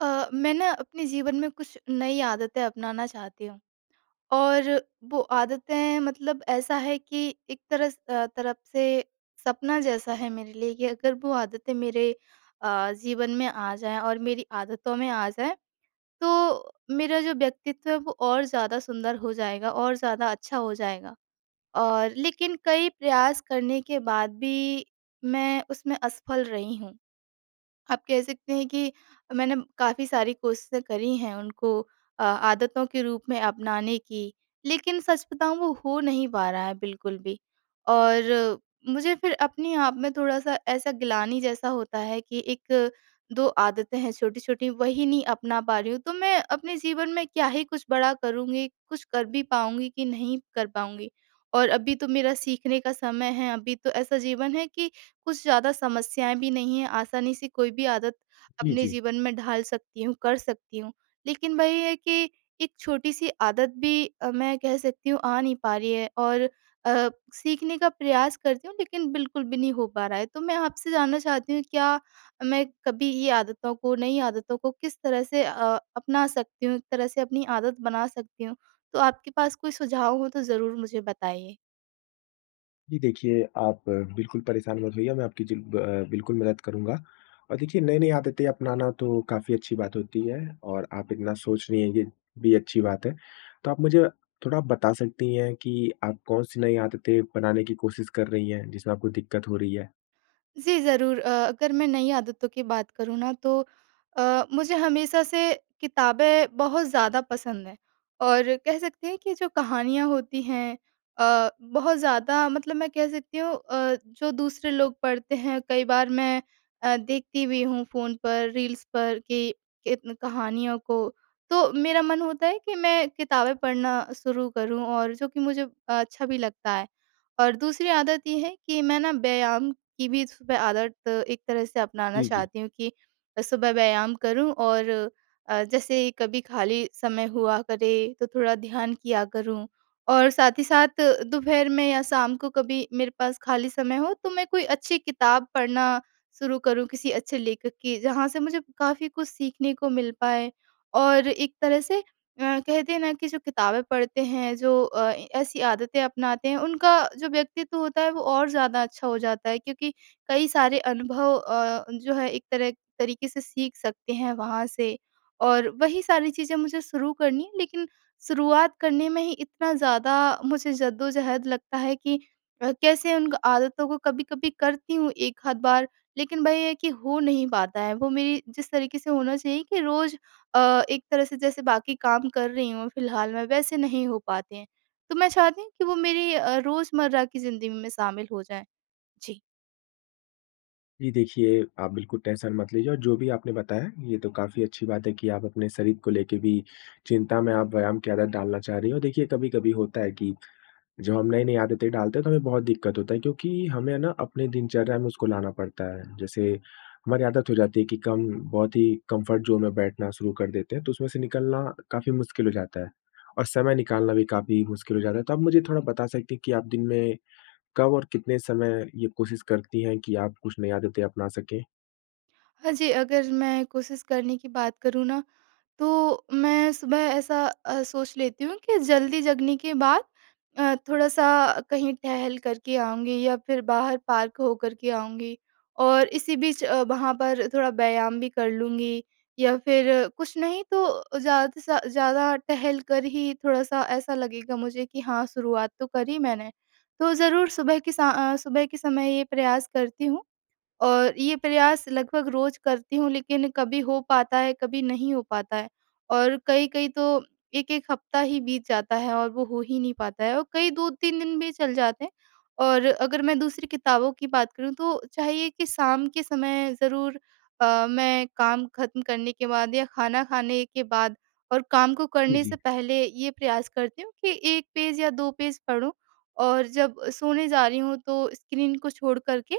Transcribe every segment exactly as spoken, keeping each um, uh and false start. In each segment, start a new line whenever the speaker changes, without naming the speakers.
अ, मैं ना अपने जीवन में कुछ नई आदतें अपनाना चाहती हूँ। और वो आदतें मतलब ऐसा है कि एक तरह स- अ, तरफ से सपना जैसा है मेरे लिए कि अगर वो आदतें मेरे अ, जीवन में आ जाएं और मेरी आदतों में आ जाएं, तो मेरा जो व्यक्तित्व है वो और ज़्यादा सुंदर हो जाएगा और ज़्यादा अच्छा हो जाएगा। और लेकिन कई प्रयास करने के बाद भी मैं उसमें असफल रही हूँ। आप कह सकते हैं कि मैंने काफ़ी सारी कोशिशें करी हैं उनको अ, आदतों के रूप में अपनाने की, लेकिन सच बताऊँ वो हो नहीं पा रहा है बिल्कुल भी। और मुझे फिर अपने आप में थोड़ा-सा ऐसा गिलानी जैसा होता है कि एक दो आदतें हैं छोटी-छोटी, वही नहीं अपना पा रही हूँ, तो मैं अपने जीवन में क्या ही कुछ बड़ा करूँगी, कुछ कर भी पाऊँगी कि नहीं कर पाऊँगी। और अभी तो मेरा सीखने का समय है, अभी तो ऐसा जीवन है कि कुछ ज़्यादा समस्याएँ भी नहीं हैं, आसानी से कोई भी आदत
जी,
अपने
जी।
जीवन में ढाल सकती हूँ, कर सकती हूँ। लेकिन वही है कि एक छोटी-सी आदत भी अ, मैं कह सकती हूँ आ नहीं पा रही है, और अ, सीखने का प्रयास करती हूँ लेकिन बिल्कुल भी नहीं हो पा रहा है। तो मैं आपसे जानना चाहती हूँ क्या मैं कभी ये आदतों को, नई आदतों को किस तरह से अ, अपना सकती हूँ, एक तरह से अपनी आदत बना सकती हूँ? तो आपके पास कोई सुझाव हो तो ज़रूर मुझे बताइए।
जी, देखिए आप अ, बिल्कुल परेशान मत होइए, मैं आपकी जिल ब अ, बिल्कुल मदद करूँगा। और देखिए नई-नई आदतें अपनाना तो काफ़ी अच्छी बात होती है और आप इतना सोच रही हैं, ये भी अच्छी बात है। तो आप मुझे थोड़ा बता सकती हैं कि आप कौन-सी नई आदतें बनाने की कोशिश कर रही हैं, जिसमें आपको दिक्कत हो रही है?
जी, ज़रूर। अ, अगर मैं नई आदतों की बात करूँ ना, तो अ, मुझे हमेशा से किताबें बहुत ज़्यादा पसंद हैं, और कह सकते हैं कि जो कहानियाँ होती हैं, अ, बहुत ज़्यादा मतलब मैं कह सकती हूँ, अ, जो दूसरे लोग पढ़ते हैं कई बार मैं अ, देखती भी हूँ फ़ोन पर, रील्स पर कि कित कहानियों को। तो मेरा मन होता है कि मैं किताबें पढ़ना शुरू करूँ, और जो कि मुझे अच्छा भी लगता है। और दूसरी आदत ये है कि मैं ना व्यायाम की भी सुबह आदत एक तरह से अपनाना
जी, जी।
चाहती हूँ कि सुबह व्यायाम करूँ, और अ, जैसे कभी खाली समय हुआ करे तो थोड़ा ध्यान किया करूँ, और साथ ही साथ दोपहर में या शाम को कभी मेरे पास खाली समय हो तो मैं कोई अच्छी किताब पढ़ना शुरू करूँ, किसी अच्छे लेखक की जहाँ से मुझे काफ़ी कुछ सीखने को मिल पाए। और एक तरह से अ, कहते हैं ना कि जो किताबें पढ़ते हैं, जो अ, ऐसी आदतें अपनाते हैं, उनका जो व्यक्तित्व होता है वो और ज़्यादा अच्छा हो जाता है, क्योंकि कई सारे अनुभव अ, जो है एक तरह तरीके से सीख सकते हैं वहाँ से। और वही सारी चीज़ें मुझे शुरू करनी है, लेकिन शुरुआत करने में ही इतना ज़्यादा मुझे जद्दोजहद लगता है कि अ, कैसे उन आदतों को कभी-कभी करती हूँ एक आध बार, लेकिन वही है कि हो नहीं पाता है। वो मेरी जिस तरीके से होना चाहिए कि रोज़ अ, एक तरह से जैसे बाकी काम कर रही हूँ फ़िलहाल मैं, वैसे नहीं हो पाते हैं। तो मैं चाहती हूँ कि वो मेरी अ, रोज़मर्रा की ज़िंदगी में शामिल हो जाएँ। जी।
जी, देखिए आप बिल्कुल टेंशन मत लीजिए और जो भी आपने बताया, ये तो काफ़ी अच्छी बात है कि आप अपने शरीर को लेके भी चिंता में आप व्यायाम की आदत डालना चाह रही हो। देखिए कभी-कभी होता है कि जब हम नई-नई आदतें डालते हैं तो हमें बहुत दिक्कत होता है क्योंकि हमें ना अपने दिनचर्या में उसको लाना पड़ता है। जैसे हमारी आदत हो जाती है कि कम बहुत ही कम्फ़र्ट ज़ोन में बैठना शुरू कर देते हैं तो उसमें से निकलना काफ़ी मुश्किल हो जाता है और समय निकालना भी काफ़ी मुश्किल हो जाता है। तो आप मुझे थोड़ा बता सकती हैं कि आप दिन में कब और कितने समय ये कोशिश करती हैं कि आप कुछ नई आदतें अपना सकें?
हाँ जी, अगर मैं कोशिश करने की बात करूँ ना, तो मैं सुबह ऐसा अ, सोच लेती हूँ कि जल्दी जगने के बाद अ, थोड़ा-सा कहीं टहल कर के आऊँगी या फिर बाहर पार्क हो कर के आऊँगी, और इसी बीच अ, वहाँ पर थोड़ा व्यायाम भी कर लूँगी, या फिर कुछ नहीं तो ज़्यादा सा ज़्यादा टहल कर ही थोड़ा-सा ऐसा लगेगा मुझे कि हाँ, शुरुआत तो करी मैंने। तो ज़रूर सुबह के सा अ, सुबह के समय ये प्रयास करती हूँ। और ये प्रयास लगभग रोज करती हूँ, लेकिन कभी हो पाता है, कभी नहीं हो पाता है, और कई-कई तो एक एक हफ्ता ही बीत जाता है और वो हो ही नहीं पाता है, और कई दो तीन दिन भी चल जाते हैं। और अगर मैं दूसरी किताबों की बात करूँ तो चाहिए कि शाम के समय ज़रूर अ, मैं काम खत्म करने के बाद या खाना खाने के बाद और काम को
जी,
करने से
जी।
पहले ये प्रयास करती हूँ कि एक पेज या दो पेज पढूँ, और जब सोने जा रही हूँ तो स्क्रीन को छोड़ कर के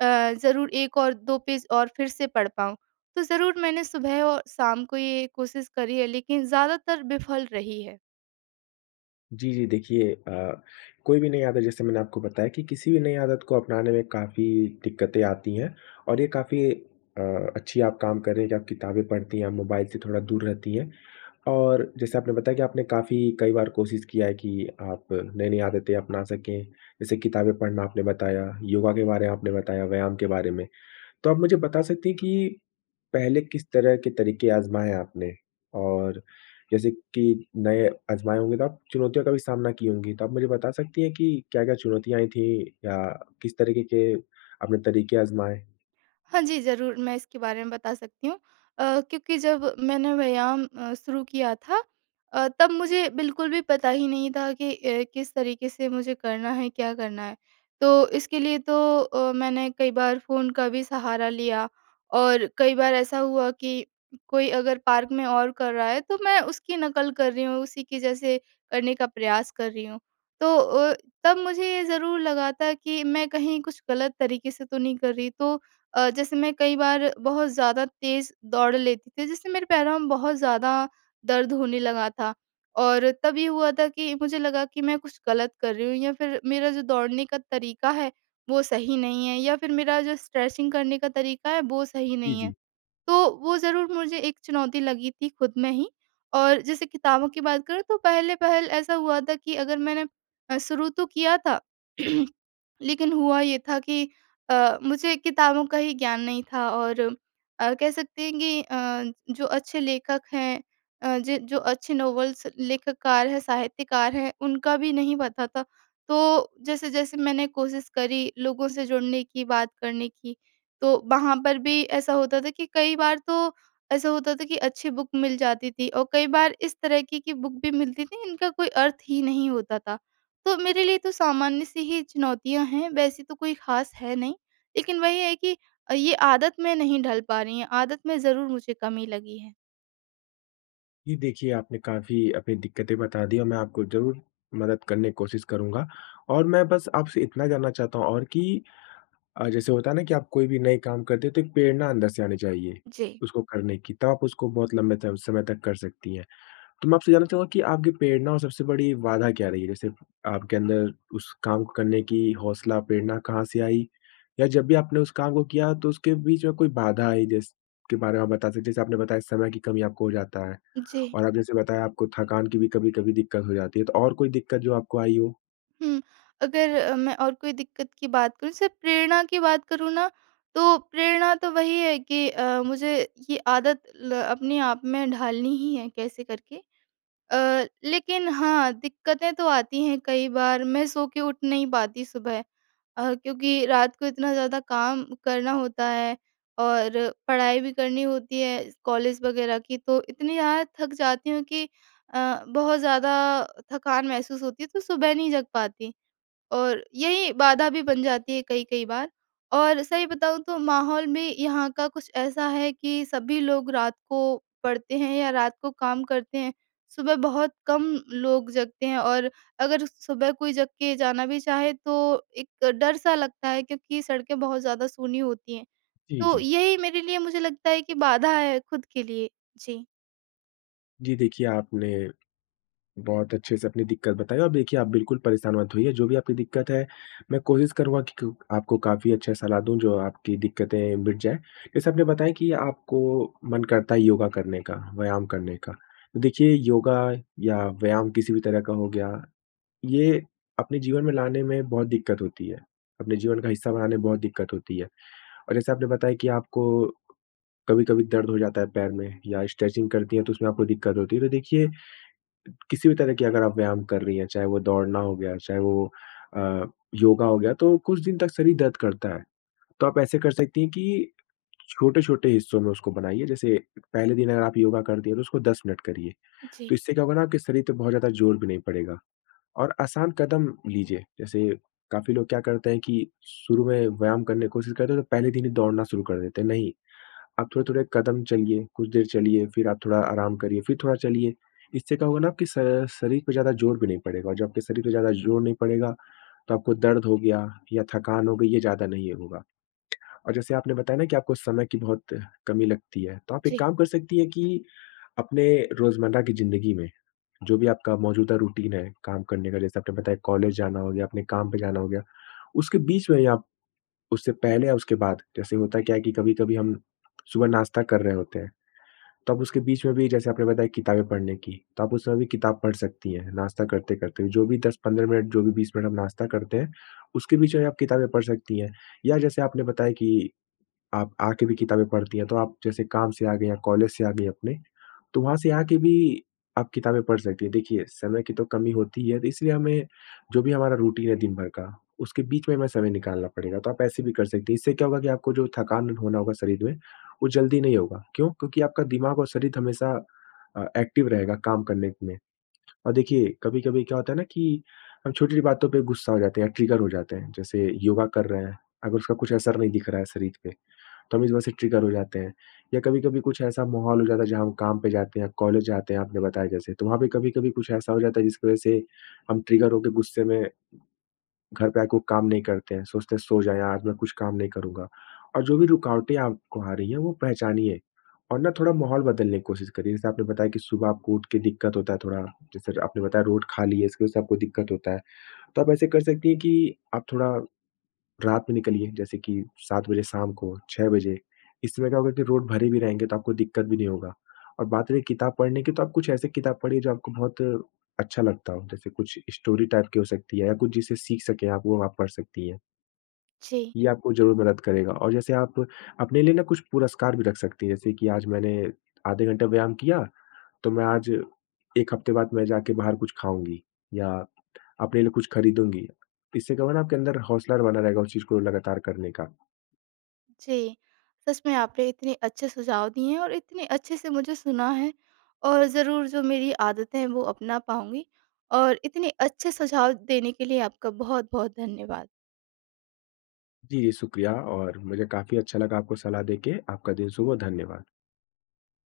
अ, ज़रूर एक और दो पेज और फिर से पढ़ पाऊँ। तो ज़रूर मैंने सुबह और शाम को ये कोशिश करी है, लेकिन ज़्यादातर विफल रही है।
जी, जी। देखिए अ, कोई भी नई आदत जैसे मैंने आपको बताया कि किसी भी नई आदत को अपनाने में काफ़ी दिक्कतें आती हैं और ये काफ़ी अ, अच्छी आप काम कर रहे हैं कि आप किताबें पढ़ती हैं, आप मोबाइल से थोड़ा दूर रहती हैं और जैसे आपने बताया कि आपने काफ़ी कई बार कोशिश किया है कि आप नई-नई आदतें अपना सकें। जैसे किताबें पढ़ना आपने बताया, योगा के बारे में आपने बताया, व्यायाम के बारे में। तो आप मुझे बता सकती हैं कि पहले किस तरह के तरीके आज़माए आपने? और जैसे कि नए आज़माए होंगे तो आप चुनौतियों का भी सामना की होंगी, तो आप मुझे बता सकती हैं कि क्या-क्या चुनौतियाँ आई थीं या किस तरीके के आपने तरीके आज़माए?
हाँ जी, ज़रूर मैं इसके बारे में बता सकती हूँ। अ, क्योंकि जब मैंने व्यायाम अ, शुरू किया था, अ, तब मुझे बिल्कुल भी पता ही नहीं था कि अ, किस तरीके से मुझे करना है, क्या करना है। तो इसके लिए तो अ, मैंने कई बार फ़ोन का भी सहारा लिया, और कई बार ऐसा हुआ कि कोई अगर पार्क में और कर रहा है, तो मैं उसकी नकल कर रही हूँ, उसी के जैसे करने का प्रयास कर रही हूँ। तो अ, तब मुझे ये ज़रूर लगा था कि मैं कहीं कुछ गलत तरीके से तो नहीं कर रही, तो अ, जैसे मैं कई बार बहुत ज़्यादा तेज़ दौड़ लेती थी, जिससे मेरे पैरों में बहुत ज़्यादा दर्द होने लगा था। और तब ये हुआ था कि मुझे लगा कि मैं कुछ गलत कर रही हूँ, या फिर मेरा जो दौड़ने का तरीका है, वो सही नहीं है, या फिर मेरा जो स्ट्रेचिंग करने का तरीका है, वो सही
जी,
नहीं है।
जी।
तो वो ज़रूर मुझे एक चुनौती लगी थी खुद में ही। और जैसे किताबों की बात करूँ तो पहले-पहल ऐसा हुआ था कि अगर मैंने अ, शुरू तो किया था, लेकिन हुआ ये था कि अ, मुझे किताबों का ही ज्ञान नहीं था, और अ, कह सकते हैं कि अ, जो अच्छे लेखक हैं, अ, ज जो अच्छे नॉवेल्स लेखककार हैं, साहित्यकार हैं, उनका भी नहीं पता था। तो जैसे-जैसे मैंने कोशिश करी लोगों से जुड़ने की, बात करने की, तो वहाँ पर भी ऐसा होता था कि कई बार तो ऐसा होता था कि अच्छी बुक मिल जाती थी, और कई बार इस तरह की कि बुक भी मिलती थी इनका कोई अर्थ ही नहीं होता था। तो मेरे लिए तो सामान्य सी ही चुनौतियाँ हैं, वैसी तो कोई ख़ास है नहीं। लेकिन वही है कि अ, ये आदत में नहीं ढल पा रही हैं, आदत में ज़रूर मुझे कमी लगी है।
जी, देखिए आपने काफ़ी अपनी दिक्कतें बता दी और मैं आपको ज़रूर मदद करने की कोशिश करूँगा और मैं बस आपसे इतना जानना चाहता हूँ और कि अ, जैसे होता है ना कि आप कोई भी नए काम करते हो तो एक प्रेरणा अंदर से आनी चाहिए,
जी।
उसको करने की, तब आप उसको बहुत लंबे तम समय तक कर सकती हैं। तो मैं आपसे जानना चाहूँगा कि आपकी प्रेरणा और सबसे बड़ी बाधा क्या रही है? जैसे आपके अंदर उस काम को करने की हौसला, प्रेरणा कहाँ से आई? या जब भी आपने उस काम को किया तो उसके बीच में कोई बाधा आई जिसके बारे में आप बता सकते हैं? जैसे आपने बताया समय की कमी आपको हो जाता है
जी।
और आप जैसे बताया आपको थकान की भी कभी-कभी दिक्कत हो जाती है, तो और कोई दिक्कत जो आपको आई हो?
हुँ, अगर अ, मैं और कोई दिक्कत की बात करूँ, सिर्फ़ प्रेरणा की बात करूँ ना, तो प्रेरणा तो वही है कि अ, मुझे ये आदत ल अपने आप में ढालनी ही है कैसे करके। अ, लेकिन हाँ, दिक्कतें तो आती हैं, कई बार मैं सो के उठ नहीं पाती सुबह, अ, क्योंकि रात को इतना ज़्यादा काम करना होता है और पढ़ाई भी करनी होती है कॉलेज वग़ैरह की, तो इतनी ज़्यादा थक जाती हूँ कि अ, बहुत ज़्यादा थकान महसूस होती है, तो सुबह नहीं जग पाती। और यही बाधा भी बन जाती है कई-कई बार। और सही बताऊँ तो माहौल में यहाँ का कुछ ऐसा है कि सभी लोग रात को पढ़ते हैं या रात को काम करते हैं। सुबह बहुत कम लोग जगते हैं, और अगर सुबह कोई जग के जाना भी चाहे तो एक डर-सा लगता है, क्योंकि सड़कें बहुत ज़्यादा सूनी होती हैं।
जी,
तो
जी।
यही मेरे लिए मुझे लगता है कि बाधा है खुद के लिए। जी।
जी, देखिए आपने बहुत अच्छे से अपनी दिक्कत बताई और देखिए आप बिल्कुल परेशान मत होइए, जो भी आपकी दिक्कत है, मैं कोशिश करूँगा कि क आपको काफ़ी अच्छा सलाह दूँ जो आपकी दिक्कतें मिट जाएँ। जैसे आपने बताया कि आपको मन करता है योगा करने का, व्यायाम करने का। तो देखिए योगा या व्यायाम किसी भी तरह का हो गया, ये अपने जीवन में लाने में बहुत दिक्कत होती है, अपने जीवन का हिस्सा बनाने में बहुत दिक्कत होती है। और जैसे आपने बताया कि आपको कभी-कभी दर्द हो जाता है पैर में या स्ट्रेचिंग करती हैं तो उसमें आपको दिक्कत होती है। तो देखिए किसी भी तरह की अगर आप व्यायाम कर रही हैं, चाहे वो दौड़ना हो गया, चाहे वो अ, योगा हो गया, तो कुछ दिन तक शरीर दर्द करता है। तो आप ऐसे कर सकती हैं कि छोटे-छोटे हिस्सों में उसको बनाइए। जैसे पहले दिन अगर आप योगा करती हैं, तो उसको दस मिनट करिए।
जी,
तो इससे क्या होगा ना, आपके शरीर पे बहुत ज़्यादा जोर भी नहीं पड़ेगा और आसान कदम लीजिए। जैसे काफ़ी लोग क्या करते हैं कि शुरू में व्यायाम करने की कोशिश करते हैं, तो पहले दिन ही दौड़ना शुरू कर देते हैं। नहीं, आप थोड़े-थोड़े कदम चलिए, कुछ देर चलिए, फिर आप थोड़ा आराम करिए, फिर थोड़ा चलिए। इससे क्या होगा ना आपके श शरीर पे ज़्यादा ज़ोर भी नहीं पड़ेगा और जब आपके शरीर पे ज़्यादा ज़ोर नहीं पड़ेगा, तो आपको दर्द हो गया या थकान हो गई, ये ज़्यादा नहीं होगा। और जैसे आपने बताया ना कि आपको समय की बहुत कमी लगती है, तो आप
जी,
एक काम कर सकती हैं कि अपने रोज़मर्रा की ज़िंदगी में, जो भी आपका मौजूदा रूटीन है काम करने का, जैसे आपने बताया कॉलेज जाना हो गया, अपने काम पे जाना हो गया, उसके बीच में ही आप उससे पहले या उसके बाद, जैसे होता क्या है कि कभी-कभी हम सुबह नाश्ता कर रहे होते हैं तो आप उसके बीच में भी जैसे आपने बताया किताबें पढ़ने की, तो आप उसमें भी किताब पढ़ सकती हैं, नाश्ता करते-करते। जो भी दस पंद्रह मिनट, जो भी बीस मिनट हम नाश्ता करते हैं, उसके बीच में आप किताबें पढ़ सकती हैं। या जैसे आपने बताया कि आप आके भी किताबें पढ़ती हैं, तो आप जैसे काम से आ गई या कॉलेज से आ गई अपने, तो वहाँ से आके भी आप किताबें पढ़ सकती हैं। देखिए, समय की तो कमी होती ही है, तो इसलिए हमें जो भी हमारा रूटीन है दिन भर का, उसके बीच में हमें समय निकालना पड़ेगा। तो आप ऐसे भी कर सकती हैं। इससे क्या होगा कि आपको जो थकान होना होगा शरीर में, वो जल्दी नहीं होगा। क्यों? क्योंकि आपका दिमाग और शरीर हमेशा अ, एक्टिव रहेगा काम करने में। और देखिए, कभी-कभी क्या होता है ना कि हम छोटी-छोटी बातों पे गुस्सा हो जाते हैं या ट्रिगर हो जाते हैं। जैसे योगा कर रहे हैं, अगर उसका कुछ असर नहीं दिख रहा है शरीर पे तो हम इस वजह से ट्रिगर हो जाते हैं। या कभी-कभी कुछ ऐसा माहौल हो जाता है जहाँ हम काम पे जाते हैं, कॉलेज जाते हैं आपने बताया जैसे, तो वहाँ पे कभी-कभी कुछ ऐसा हो जाता है जिसकी वजह से हम ट्रिगर होके गुस्से में घर पे आके वो काम नहीं करते हैं। सोचते हैं सो जाएँ आज मैं कुछ काम नहीं करूँगा। और जो भी रुकावटें आपको आ रही हैं वो पहचानिए और ना थोड़ा माहौल बदलने की कोशिश करिए। जैसे आपने बताया कि सुबह आपको उठ के दिक्कत होता है थोड़ा, जैसे आपने बताया रोड खाली है इसकी वजह से आपको दिक्कत होता है। तो आप ऐसे कर सकती हैं कि आप थोड़ा रात में निकलिए जैसे कि सात बजे शाम को, छह बजे, इस समय क्या होगा कि रोड भरे भी रहेंगे तो आपको दिक्कत भी नहीं होगा। और बात रही किताब पढ़ने की तो आप कुछ ऐसी किताब पढ़िए जो आपको बहुत अच्छा लगता हो, जैसे कुछ स्टोरी टाइप की हो सकती है या कुछ जिसे सीख सकें आप वो आप पढ़ सकती हैं।
जी।
ये आपको ज़रूर मदद करेगा और जैसे आप अपने लिए ना कुछ पुरस्कार भी रख सकती हैं, जैसे कि आज मैंने आधे घंटे व्यायाम किया तो मैं आज एक हफ्ते बाद मैं जाके बाहर कुछ खाऊँगी या अपने लिए कुछ खरीदूँगी। इससे क्या होगा ना आपके अंदर हौसला बना रहेगा उस चीज़ को लगातार करने का।
जी, सच में आपने इतने अच्छे सुझाव दिए हैं और इतने अच्छे से मुझे सुना है, और ज़रूर जो मेरी आदतें हैं वो अपना पाऊँगी, और इतने अच्छे सुझाव देने के लिए आपका बहुत-बहुत धन्यवाद।
जी, जी शुक्रिया और मुझे काफ़ी अच्छा लगा आपको सलाह देके। आपका दिन शुभ हो, धन्यवाद।